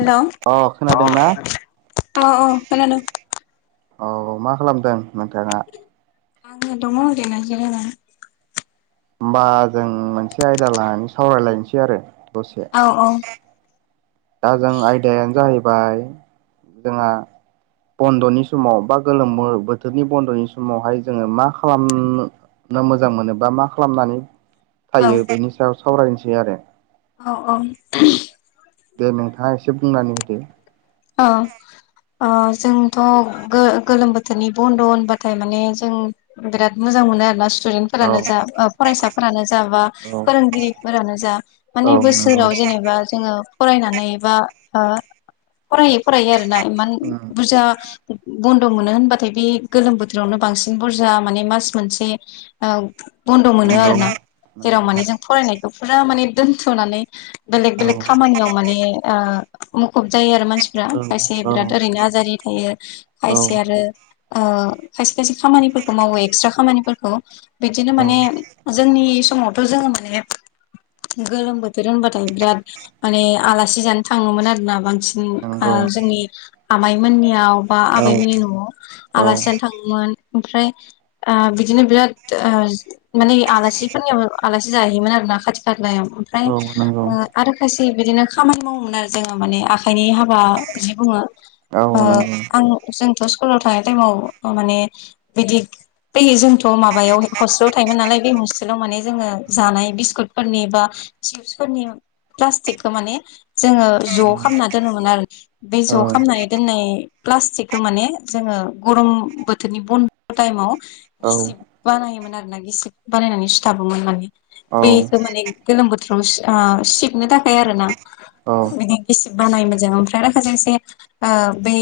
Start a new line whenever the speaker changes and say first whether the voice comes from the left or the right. left: हेल' अ अ खोनादों
right: औ मा खालामदों नोंथाङा
left: आङो दङ एरैनो जिरायनानै
right: होमबा जों मोनसे आयदा लानानै सावरायलायनोसै आरो दसे
left: औ औ
right: दा जों आयदायानो जाहैबाय जोंहा बन्द'नि समाव बा गोलोम बो बोथोरनि बन्द'नि समावहाय जोङो मा खालाम नो मोजां मोनो बा मा खालामनानै
left: औ
right: थायो बेनि सायाव सावरायनोसै आरो।
left: औ औ।
right: दे नोंथाङा एसे बुंनानै होदो।
left: अ। अ जोंथ' ओ गोलोम बोथोरनि बन्द' होनबाथाय माने जों बिराद मोजां मोनो आरो ना
right: औ
left: स्टुदेन्टफोरानो जा ओ फरायसाफोरानो जा बा
right: औ
left: फोरोंगिरिफोरानो जा माने
right: नंगौ
left: बोसोराव जेनेबा जोङो फरायनानै बा ओ फरायै फरायै आरो ना इमान
right: उम
left: बुरजा बन्द' मोनो होनबाथाय बे गोलोम बोथोरावनो बांसिन बुरजा माने मास मोनसे औ बन्द' मोनो
right: नंगौ
left: आरो ना जेराव
right: नंगौ
left: माने जों फरायनायखौ फुरा माने दोनथ'नानै बेलेग
right: औ
left: बेलेग खामानियाव माने ओ मुखुब जायो आरो मानसिफ्रा खायसे
right: औ औ
left: बिराद ओरैनो आजादि थायो
right: औ
left: खायसे आरो ओ खायसे खायसे खामानिफोरखौ मावो एक्सट्रा खामानिफोरखौ बिदिनो
right: औ
left: माने जोंनि समावथ' जोङो माने गोलोम बोथोर होनबाथाय बिराद माने आलासि जानो थां थाङोमोन आरोना बांसिन ओ
right: नंगौ
left: जोंनि आमाइमोननियाव बा
right: औ
left: आबैमोननि न'आव
right: औ
left: आलासि जानो थाङोमोन ओमफ्राय आ बिदिनो बिराद ओ माने आलासिफोरनियाव आलासि जाहैयोमोन आरो ना खाथि खालायाव। ओमफ्राय
right: औ नंगौ
left: ओ आरो खायसे बिदिनो खामानि मावोमोन आरो जोङो माने आ खाइनि हाबा जि बुङो
right: औ
left: ओ
right: नंगौ
left: आं जोंथ' स्कुलाव थांनाय टाइमाव माने बिदि फैयो जोंथ' माबायाव हस लाव थायोमोन नालाय बे हस्टेलाव माने जोङो जानाय बिस्कुटफोरनि बा चिपसफोरनि प्लास्टिकखो माने जोङो
right: औ
left: ज' खामना दोनोमोन आरो बे ज' खामनानै दोननाय प्लास्टिकखो माने जोङो गरम बोथोरनि बन्द' टाइमाव
right: औ
left: गिसिब बानायोमोन आरो ना गिसिब बानायनानै सुथाबोमोन माने
right: औ
left: बेखौ माने गोलोम बोथोराव सि आ सिबनो थाखाय आरो ना
right: औ
left: बिदि गिसिब बानायोमोन जों ओमफ्राय माखासे इसे ओ बै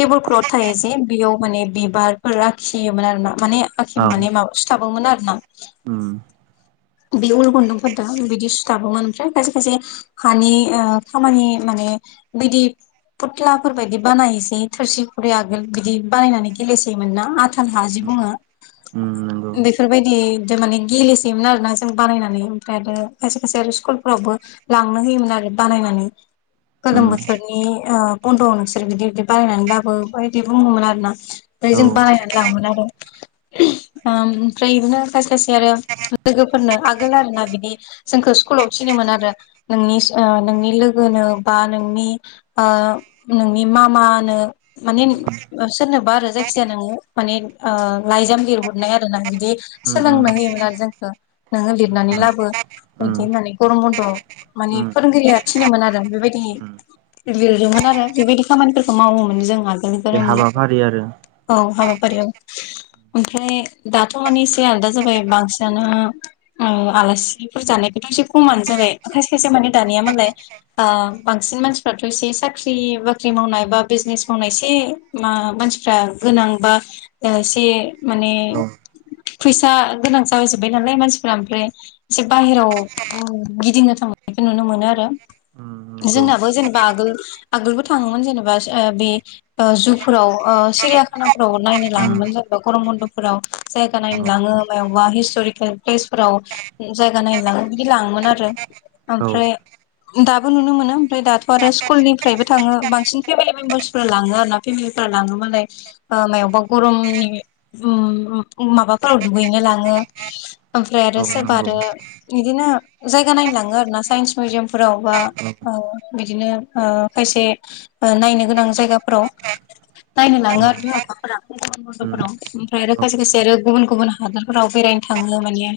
left: टेबोल क्लथ थायो जे बेयाव माने बिबारफोर आखियोमोन आरो ना माने आखि
right: औ
left: माने माबा सुथाबोमोन आरो ना।
right: उम
left: बे उल गुन्दुंफोर दों बिदि सुथाबोमोन ओमफ्राय खायसे खायसे हानि ओ खामानि माने बिदि फुथ्लाफोर बायदि बानायसै थोरसि खुरि आगोल बिदि बानायनानै गेलेसोयोमोन ना आथाल हाजि बुङो।
right: उम नंगौ
left: बेफोरबायदि जों माने गेलेसोयोमोन आर ना जों बानायनानै ओमफ्राय आरो खायसे खायसे आरो स्कुलफ्रावबो लांनो होयोमोन आरो बानायनानै। गोलोम
right: उम
left: बोथोरनि ओ बन्द'आव नोंसोर बिदि बिदि बारायनानै लाबो बेबायदि बुङोमोन आरोना। फ्राय जों
right: औ
left: बानायनानै लाङोमोन आरो। ओम ओमफ्राय इदिनो खायसे खायसे आरो लोगोफोरनो आगोल आरो ना बिदि जोंखो स्कुलाव थिनोमोन आरो नोंनि ओ नोंनि लोगोनो बा नोंनि ओ नोंनि मा मानो माने
right: उम
left: ओ सोरनोबा आरो जायखिजाया नोङो माने ओ लाइजाम लिरहरनो आरो ना बिदि
right: उम उम
left: सोलोंनो होयोमोन आरो जोंखौ नोङो लिरनानै लाबो।
right: उम
left: बिदि होननानै गरम बन्द'
right: उम
left: माने फोरोंगिरिया थिग थिनोमोन आरो
right: उम
left: बेबायदि लिरदोंमोन आरो बेबायदि खामानिफोरखौ मावोमोन जों आगो
right: मोनसे हाबाफारि आरो
left: [unintelligible] औ हाबा फारियाव ओमफ्राय दाथ' माने एसे आलदा जाबाय बांसिनानो आं आलासिफोर जानायखौथ' एसे खमानो जाबाय खायसे खायसे
right: उम
left: माने दानिया मालाय ओ बांसिन मानसिफ्राथ' एसे साख्रि बाख्रि मावनाय बा बिजनेस मावनाय एसे मा मानसिफ्रा गोनां बा एसे माने
right: औ
left: फैसा गोनां जाहैजोबबाय नालाय मानसिफोरा ओमफ्राय एसे बाहेराव गिदिंनो थांनायखौ नुनो मोनो आरो
right: उम नंगौ
left: जोंनाबो जेनेबा आगोल आगोलबो थांङोमोन जेनेबा ओ बे ओ जुफोराव ओ सिरियाखानाफोराव नायनो
right: उम
left: लाङोमोन जोंखौ गरम बन्द'फोराव जायगा नायनो
right: नंगौ
left: लांङो मायावबा हिस्ट'रिकेल प्लेसफोराव। जायगा नायनोलांङो बिदि लांङोमोन आरो
right: औ
left: ओमफ्राय दाबो नुनो मोनो ओमफ्राय दाथ' आरो स्कुलनिफ्रायबो थांङो बांसिन फेमिलि मेम्बार्स फोर लांङो आरोना फेमेलि लांङो मालाय मायावबा गरमनि ओम माबाफोराव दुगैनो लांङो ओमफ्राय आरो
right: औ
left: सोरबा
right: नंगौ
left: आरो बिदिनो जायगा नायनोलांङो आरो ना साइन्स मिउजियाम फोराव बा
right: औ
left: ओ बिदिनो ओ खायसे नायनो गोनां जायगाफोराव नायनो लांङो आरो
right: उम
left: बिमा-बिफाफोरा बन्द'फोराव ओमफ्राय आरो
right: औ
left: खायसे खायसे आरो गुबुन गुबुन हादोरफोराव बेरायनो थांङो माने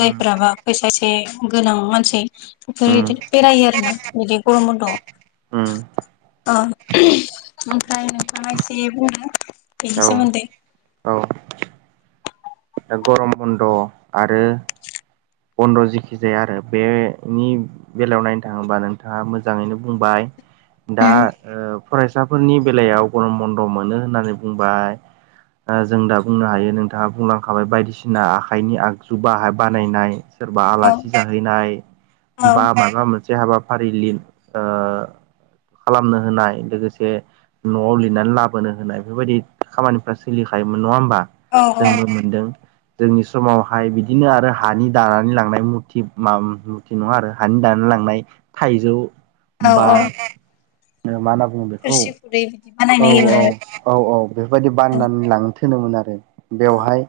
right: उम
left: फैसा एसे गोनां मानसि बे
right: उम
left: बिदिनो बेरायो आरोना बिदि गरम बन्द'आव
right: उम
left: ओम ओमफ्राय नोंथांङा एसे बुंदो बेनि
right: औ
left: सोमोन्दै
right: औ दा गरम बन्द' आरो बन्द'' जिखि जाया आरो बेनि बेलायाव नायनो थांङोबा नोंथांङा मोजांङैनो बुंबाय दा
left: उम
right: ओ फरायसाफोरनि बेलायाव गरम बन्द' मोनो होननानै बुंबाय ओ जों दा बुंनो हायो नोंथांङा बुंलांखाबाय बायदिसिना आखाइनि आ जुबा बानायनाय सोरबा
left: औ
right: आलासि जाहैनाय
left: औ
right: बा माबा मोनसे हाबा फारिलिर ओ खालामनो होनाय लोगोसे न'आव लिरनानै लाबोनो होनाय बेफोरबायदि खामानिफ्रा सोलिखायोमोन नंङा होमबा
left: औ
right: जोंबो
left: औ
right: मोनदों जोंनि समाव हाय बिदिनो आरो हानि दानानै लांनाय मुरथि मा मुरथि नंङा आरो हानि दानानै लांनाय थाइजौ
left: औ
right: बा
left: औ
right: मा होनना बुंङो बेखौ
left: थोरसि खुरै बिदि
right: औ
left: बानायनो
right: औ
left: होयोमोन
right: औ औ बेफोरबायदि बाननानै लांनोथोनोमोन आरो
left: आरो
right: बेवहाय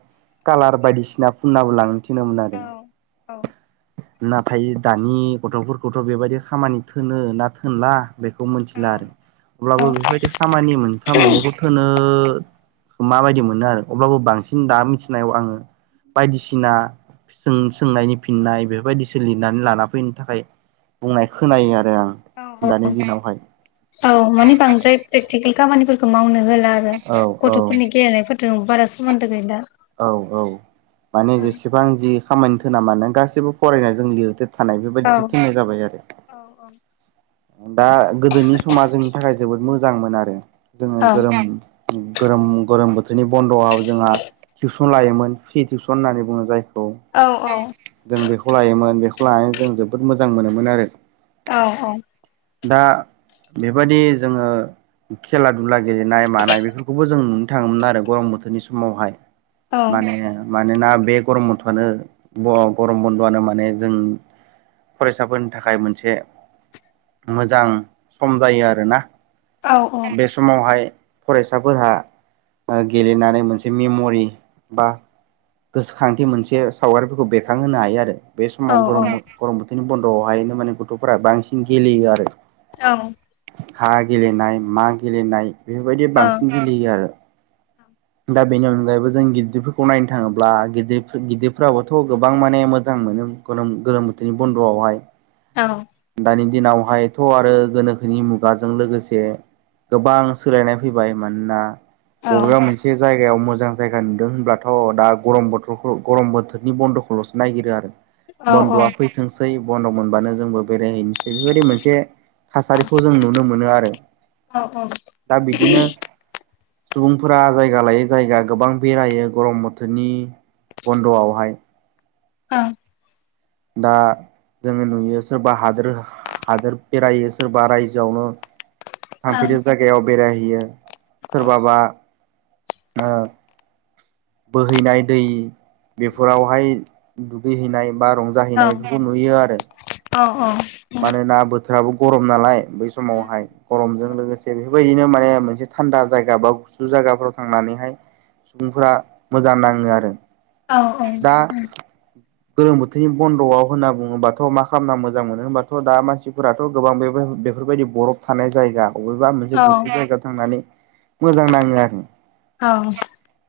right: कालार बायदिसिना फुननाबो लांनो थिनोमोन आरो
left: औ औ
right: नाथाय दानि गथ'फोरखौथ' बेबायदि खामानि थोनो ना थोनला बेखौ मिथिला आरो अब्लाबो
left: औ
right: बेफोरबायदि खामानि मोनफा मोननैखौ थोनो माबायदि मोनो आरो अब्लाबो बांसिन दा मिथिनायाव आंङो बायदिसिना सोंनायनि फिननाय बेफोरबायदिसो लिरनानै लाना फैनो थाखाय बुंनाय खोनायो आरो आं दानि दिनावहाय
left: औ माने बांद्राय प्रेकटिकेल खामानिफोरखौ मावनो होला आरो
right: औ औ
left: गथ'फोरनि गेलेनायफोर जों बारा सोमोन्दो गैला
right: औ औ माने
left: औ
right: जेसेबां जि खामानिथोन ना मानो गासैबो फरायनायजों लिरदो थानाय बेबायदिसो थोनाय जाबाय आरो
left: औ औ।
right: दा गोदोनि समा जोंनि थाखाय जोबोद मोजां मोन आरो जोंङो
left: औ
right: गोरोम गरोम गरोम बोथोरनि बन्द'आव जोंहा टिउसन लायोमोन फ्रि टिउसन होननानै बुंङो जायखौ
left: औ औ।
right: जों बेखौ लायोमोन बेखौ लानानै जों जोबोद मोजां मोनोमोन आरो
left: औ औ।
right: दा बेबायादि जोंङो खेला दुला गेलेनाय मानाय बेफोरखौबो जों नुनो थाङोमोन आरो गरम बोथोरनि समावहाय
left: औ
right: माने मानोना बे गरम बथ'आनो गरम बन्द'आनो माने जों फरायसाफोरनि थाखाय मोनसे मोजां सम जायो आरोना
left: औ
right: बे सम समावहाय फरायसाफोरहा गेलेनानै मोनसे मेम'रि बा गोसोखांथि मोनसे सावगारिफोरखौ बेरखांहोनो हायो आरो बे
left: औ
right: समाव गरम गरम बोथोरनि बन्द'आवहायनो माने गथ'फोरा बांसिन गेलेयो आरो
left: औ
right: हा गेलेनाय मा गेलेनाय बेफोरबायदि बांसिन गेलेयो आरो दा बेनि अनगायैबो जों गिदिरफोरखौ नायनो थाङोब्ला गिदिर गिदिरफ्राबोथ' गोबां माने मोजां मोनो गोलोम गोलोम बोथोरनि बन्द'आवहाय
left: औ।
right: दानि दिनावहायथ' आरो गोनोखोनि मुगाजों लोगोसे गोबां सोलायनाय फैबाय मानोना
left: औ
right: बबेबा मोन से जायगायाव मोजां जायगा नुदों होनब्लाथ' दा गरम बोथोरखौ गरम बोथोरनि बन्द'खौल'सो नागिरो आरो।
left: ओं
right: बन्द'आ
left: ओं
right: फैथोंसै बन्द' मोनबानो जोंबो बेरायहैनोसै बेबायदि मोनसे थासारिखौ जों नुनो मोनो आरो
left: औ औ
right: दा बिदिनो सुबुंफोरा जाय जायगा लायोै जायगा गोबां बेरायो गरम बोथोरनि बन्द'आवहाय।
left: औ
right: दा जोङो नुयो सोरबा हादोर हादोर बेरायो सोरबा रायजोआवनो थांफेरि जायगायाव बेरायहैयो सोरबाबा ओ बोहैनाय दै बेफोरावहाय दुगैहैनाय बा रंजाहैनाय बेफोरखौ नुयो आरो मानोना बो बोथोराबो गरम नालाय बै समावहाय गरमजों लोगोसे बेफोरबायदिनो माने मोनसे थान्दा जायगा बा गुसु जायगाफ्राव थांनानैहाय सुबुंफोरा मोजां नाङो आरो दा गोलोम बो थोरनि बन्द'आव होनना बुङोबाथ' मा खालामना मोजां मोनो होनबाथ' दा मानसिफोराथ' गोबां बे बेफोरबायदि बरफ थानाय जायगा बबेबा मोनसे गुसु जायगायाव थांनानै मोजां नाङो आरो।
left: औ औ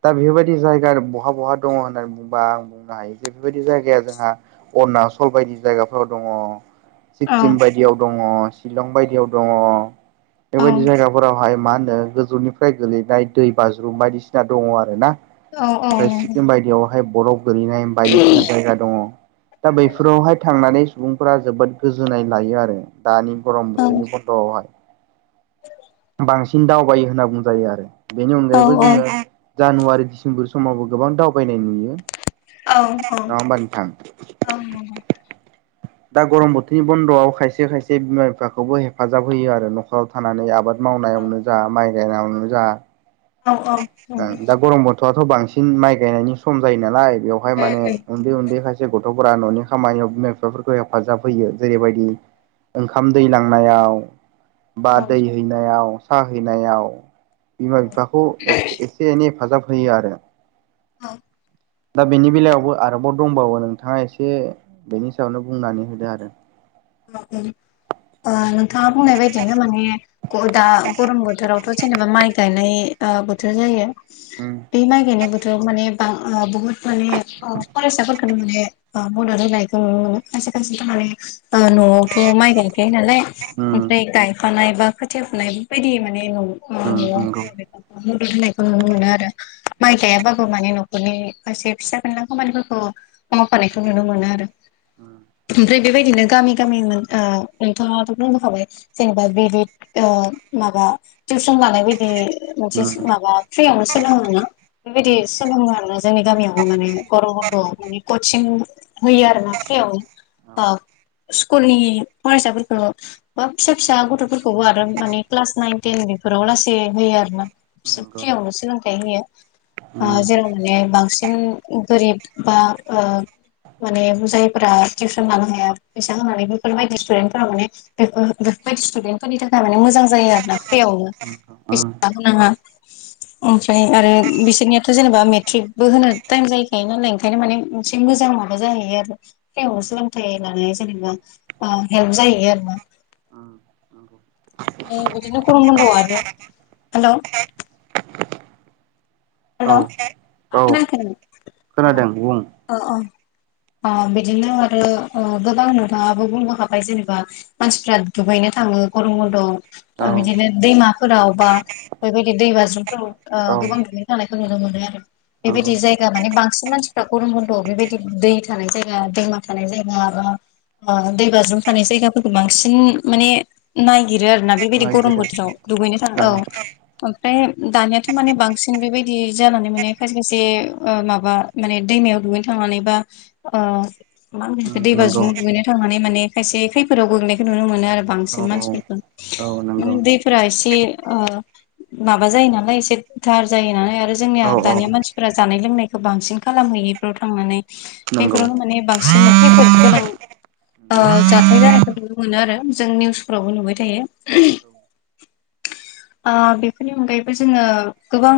right: दा बेफोरबायदि जायगा बहा बहा दङ होननानै बुंङोबा आं बुंनो हायो जे बेबायदि जायगाया जोंहा अरुणचल बायदि जायगाफोराव दङ सिक्किम
left: औ
right: बाय दियाव दङ चिलं बायदियाव दङ
left: औ
right: बेबायदि जायगा फोरावहाय मा होनो गोजौनिफ्राय गोलैनाय दै बाज्रुुम बायदिसिना दङ आरो ना।
left: औ औ
right: ओमफ्राय सिक्किम बायदियावहाय बरफ गोलैनाय बायदिसिना जायगा दङ। दा बैफोरावहाय थांनानै सुबुंफोरा जोबोद गोजोननाय लायो आरो। दानि गरम
left: नंगौ
right: बोथोरनि बन्द'आवहाय बांसिन दावबायो होनना बुंजायो आरो बेनि
left: औ
right: अनगायैबो
left: औ
right: जोङो जानुवारि दिडसेम्बर समावबो गोबां दावबायनाय नुयो।
left: औ औ
right: नङा होमबा नोंथां
left: औ
right: दा गरम बोथोरनि बन्द'आव खायसे खायसे बिमा बिफाखौबो हेफाजाब होयो आरो न'खराव थानानै आबाद मावनायावनो जा माइ गायनायावनो जा
left: औ औ।
right: ओं दा गरम बथ'आथ' बांसिन माइ गायनायनि सम जायो नालाय बेवहाय माने उन्दै उन्दै खाय से गथ'फोरा न'नि खामानियाव बिमा बिफाफोरखौ हेफाजाब होयो जेरैबायदि ओंखाम दै लांनायाव बा दै हैनायाव साहा हैनायाव बिमा बिफाखौ एफ एसे एनै हेफाजाब होयो आरो।
left: औ।
right: दा बेनि बेलायावबो आरोबाव दंबावो नोंथाङा एसे बेनि सायावनो बुंनानै होदो आरो।
left: ओ नोंथाङा बुंनाय बायदिनो माने ग दा गरम बोथो रावथ' जेनेबा माइ गायनाय ओ बोथोर जायो।
right: उम
left: बे माइ गायनाय बोथोराव माने बा ओ बुहुत माने ओ फरायसाफोरखौनो माने ओ बुंनो रोंला बेखौ खायसे खायसेथ'माने ओ न'आवथ' माइ गायखायो नालाय
right: उम
left: ओमफ्राय गायफानाय बा खोथिया फुनाय बेफोरबायदि माने न'आव [unintelligible]
right: उम नंगौ उम
left: बेफोरखौ मदद होनायखौ नुनो मोनो आरो। माइ गायाबो माने न' नरनि खायसे फिसा फेनला खामानिफोरखौ मावफानायखौ नुनो मोनो आरो। ओमफ्राय बेबायदिनो गामि गामिमोन ओ नोंथाङाथ' बुंबोखाबाय जेनेबा बि दि ओ माबा टिउसन लानाय बायदि मोनसे माबा फ्रियावनो सोलोंङो ना?
right: उम औ नंगौ उम
left: बेबायदि सोलोङो आरोना जोंनि गामियावबो माने गरम बन्दआव माने कचिं होयो आरोना फ्रियाव ओ स्कुलनि फरायसाफोरखौ बा फिसा फिसा गथ'फोरखौबो आरो माने क्लास नाइन, टेन बेफोराव लासै होयो आरोना
right: नंगौ
left: फिसा फ्रियावनो सोलोंथाय होयो ओ
right: उम
left: जेराव माने बांसिन गोरिब बा ओ माने जायफोरा टिउसन लानो हाया फैसा होनानै बेफोरबायायदि स्टुदेन्टफोरा माने बेफोर बेफोरबायदि स्टुदेन्टफोरनि थाखाय माने मोजां जायो आरोना फ्रियावनो
right: उम
left: फिस नाबो नाङा ओमफ्राय आरो बिसोरनियाथ' जेनेबा मेट्रिकबो होनो टाइम जाहैखायो नालाय ओंखायनो माने मोनसे मोजां माबा जाहैयो आरो फ्रियावनो सोलोंथाइ लानाय जेनेबा ओ हेल्प जाहोयो आरोना
right: उम नंगौ
left: ओ बिदिनो गरम बन्दआव आरो हेलौ हेलौ
right: औ औ
left: खोनायाखो नों
right: खोनादों बुं
left: ओ अ ओ बिदिनो आरो ओ गोबां नोंथाङाबो बुंबोखाबाय जेनेबा मानसिफ्रा दुगैनो थाङो गरम बन्दआव ओ
right: औ
left: बिदिनो दैमाफोराव बा बेबायदि दै बाज्रुमफोराव ओ
right: औ
left: गोबां दुगै थांनायखौ नुनो मोनो आरो
right: नंगौ
left: बेबायदि जायगा मानि बांसिन मानसिफ्रा गरम बन्द'आव बेबायदि दै थानाय जायगा दैमा थानाय जायगा बा ओ दै बाज्रुम थानाय जायगाफोरखौ बांसिन माने नायागिरो आरोना बेबायदि गरम
right: नायगिरो
left: बोथोराव दुगैनो थाङ औ ओमफ्राय दानियाथ' माने बांस सिन बेबायदि जानानै माने खायसे खायसे ओ माबा माने दैमायाव दुगैनो थांनानै बा ओ मा होनगोन
right: उम
left: बिखो दैबा
right: नंगौ
left: ज्रुमाव दुगैनो थांनानै माने खायसे खैफोराव गोग्लैनायखौ नुनो मोनो आरो
right: औ
left: बांसिन
right: औ
left: मानसिफोरखौ
right: औ
left: मने
right: नंगौ
left: दैफोरा एसे ओ माबा जायो नालाय एसे गोथार जायो नालाय आरो जोंनिया
right: औ औ
left: दानिया मानसिफोरा जानाय लोंनायखौ बांसिन खालामहैयो इफोराव थांनानै
right: नंगौ
left: बेफोरावनो माने बांसिन खैफोद गोनां
right: औ
left: ओ जाथाय जानायखौ नुनो मोनोआरो जों निउसफ्रावबो नुबाय थायो ओ बेफोरनि अनगायैबो जोङो गोबां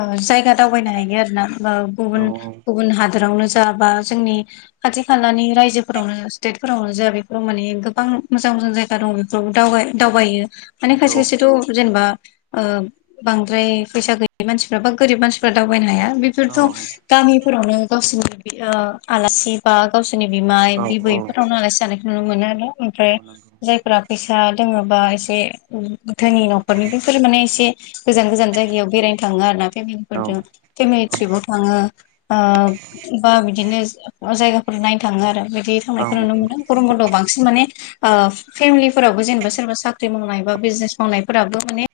left: ओ जायगा दावबायनो हायो आरोना ओ
right: औ
left: गुबुन गुबुन हादोरावनो जा बा जोंनि खाथि खालानि रायजोफोरावनो स्टेटफोरावनो जोंहा बेफोराव माने गोबां मोजां मोजां जायगा दङ दं दावबाय दावबायो माने खायसे
right: औ नंगौ
left: खायसेथ' जेनेबा ओ बांद्राय फैसा गैयि मानसिफ्रा बा गोरिब मानसिफ्रा दावबायनो हाया बेफोरथ' गामिफोरावनो गावसोरनि ओ आलासि बा गावसोरनि बिमाय, बिबै बेफोरावनो आलासि जानायखौ नुनो मोनो आरो ओमफ्राय
right: औ
left: जायफोरा फैसा दोङो बा एसे गोधोनि न'खरनि
right: नंगौ
left: बैफोर माने एसे गोजान गोजान जायगायाव बेरायनो थाङो आरोना
right: औ
left: फेमिलिफोरजों फेमिलि ट्रिपाव थाङो ओ बा बिदिनो जायगाफोर नायनो थाङो आरो बिदि थांनायखौ नुनो
right: औ
left: मोनो गरम बन्द'आव बांसिन माने फेमिलिफोरावबो जेनेबा सोरबा साख्रि मावनाय बा बिजनेस मावनायफोराबो माने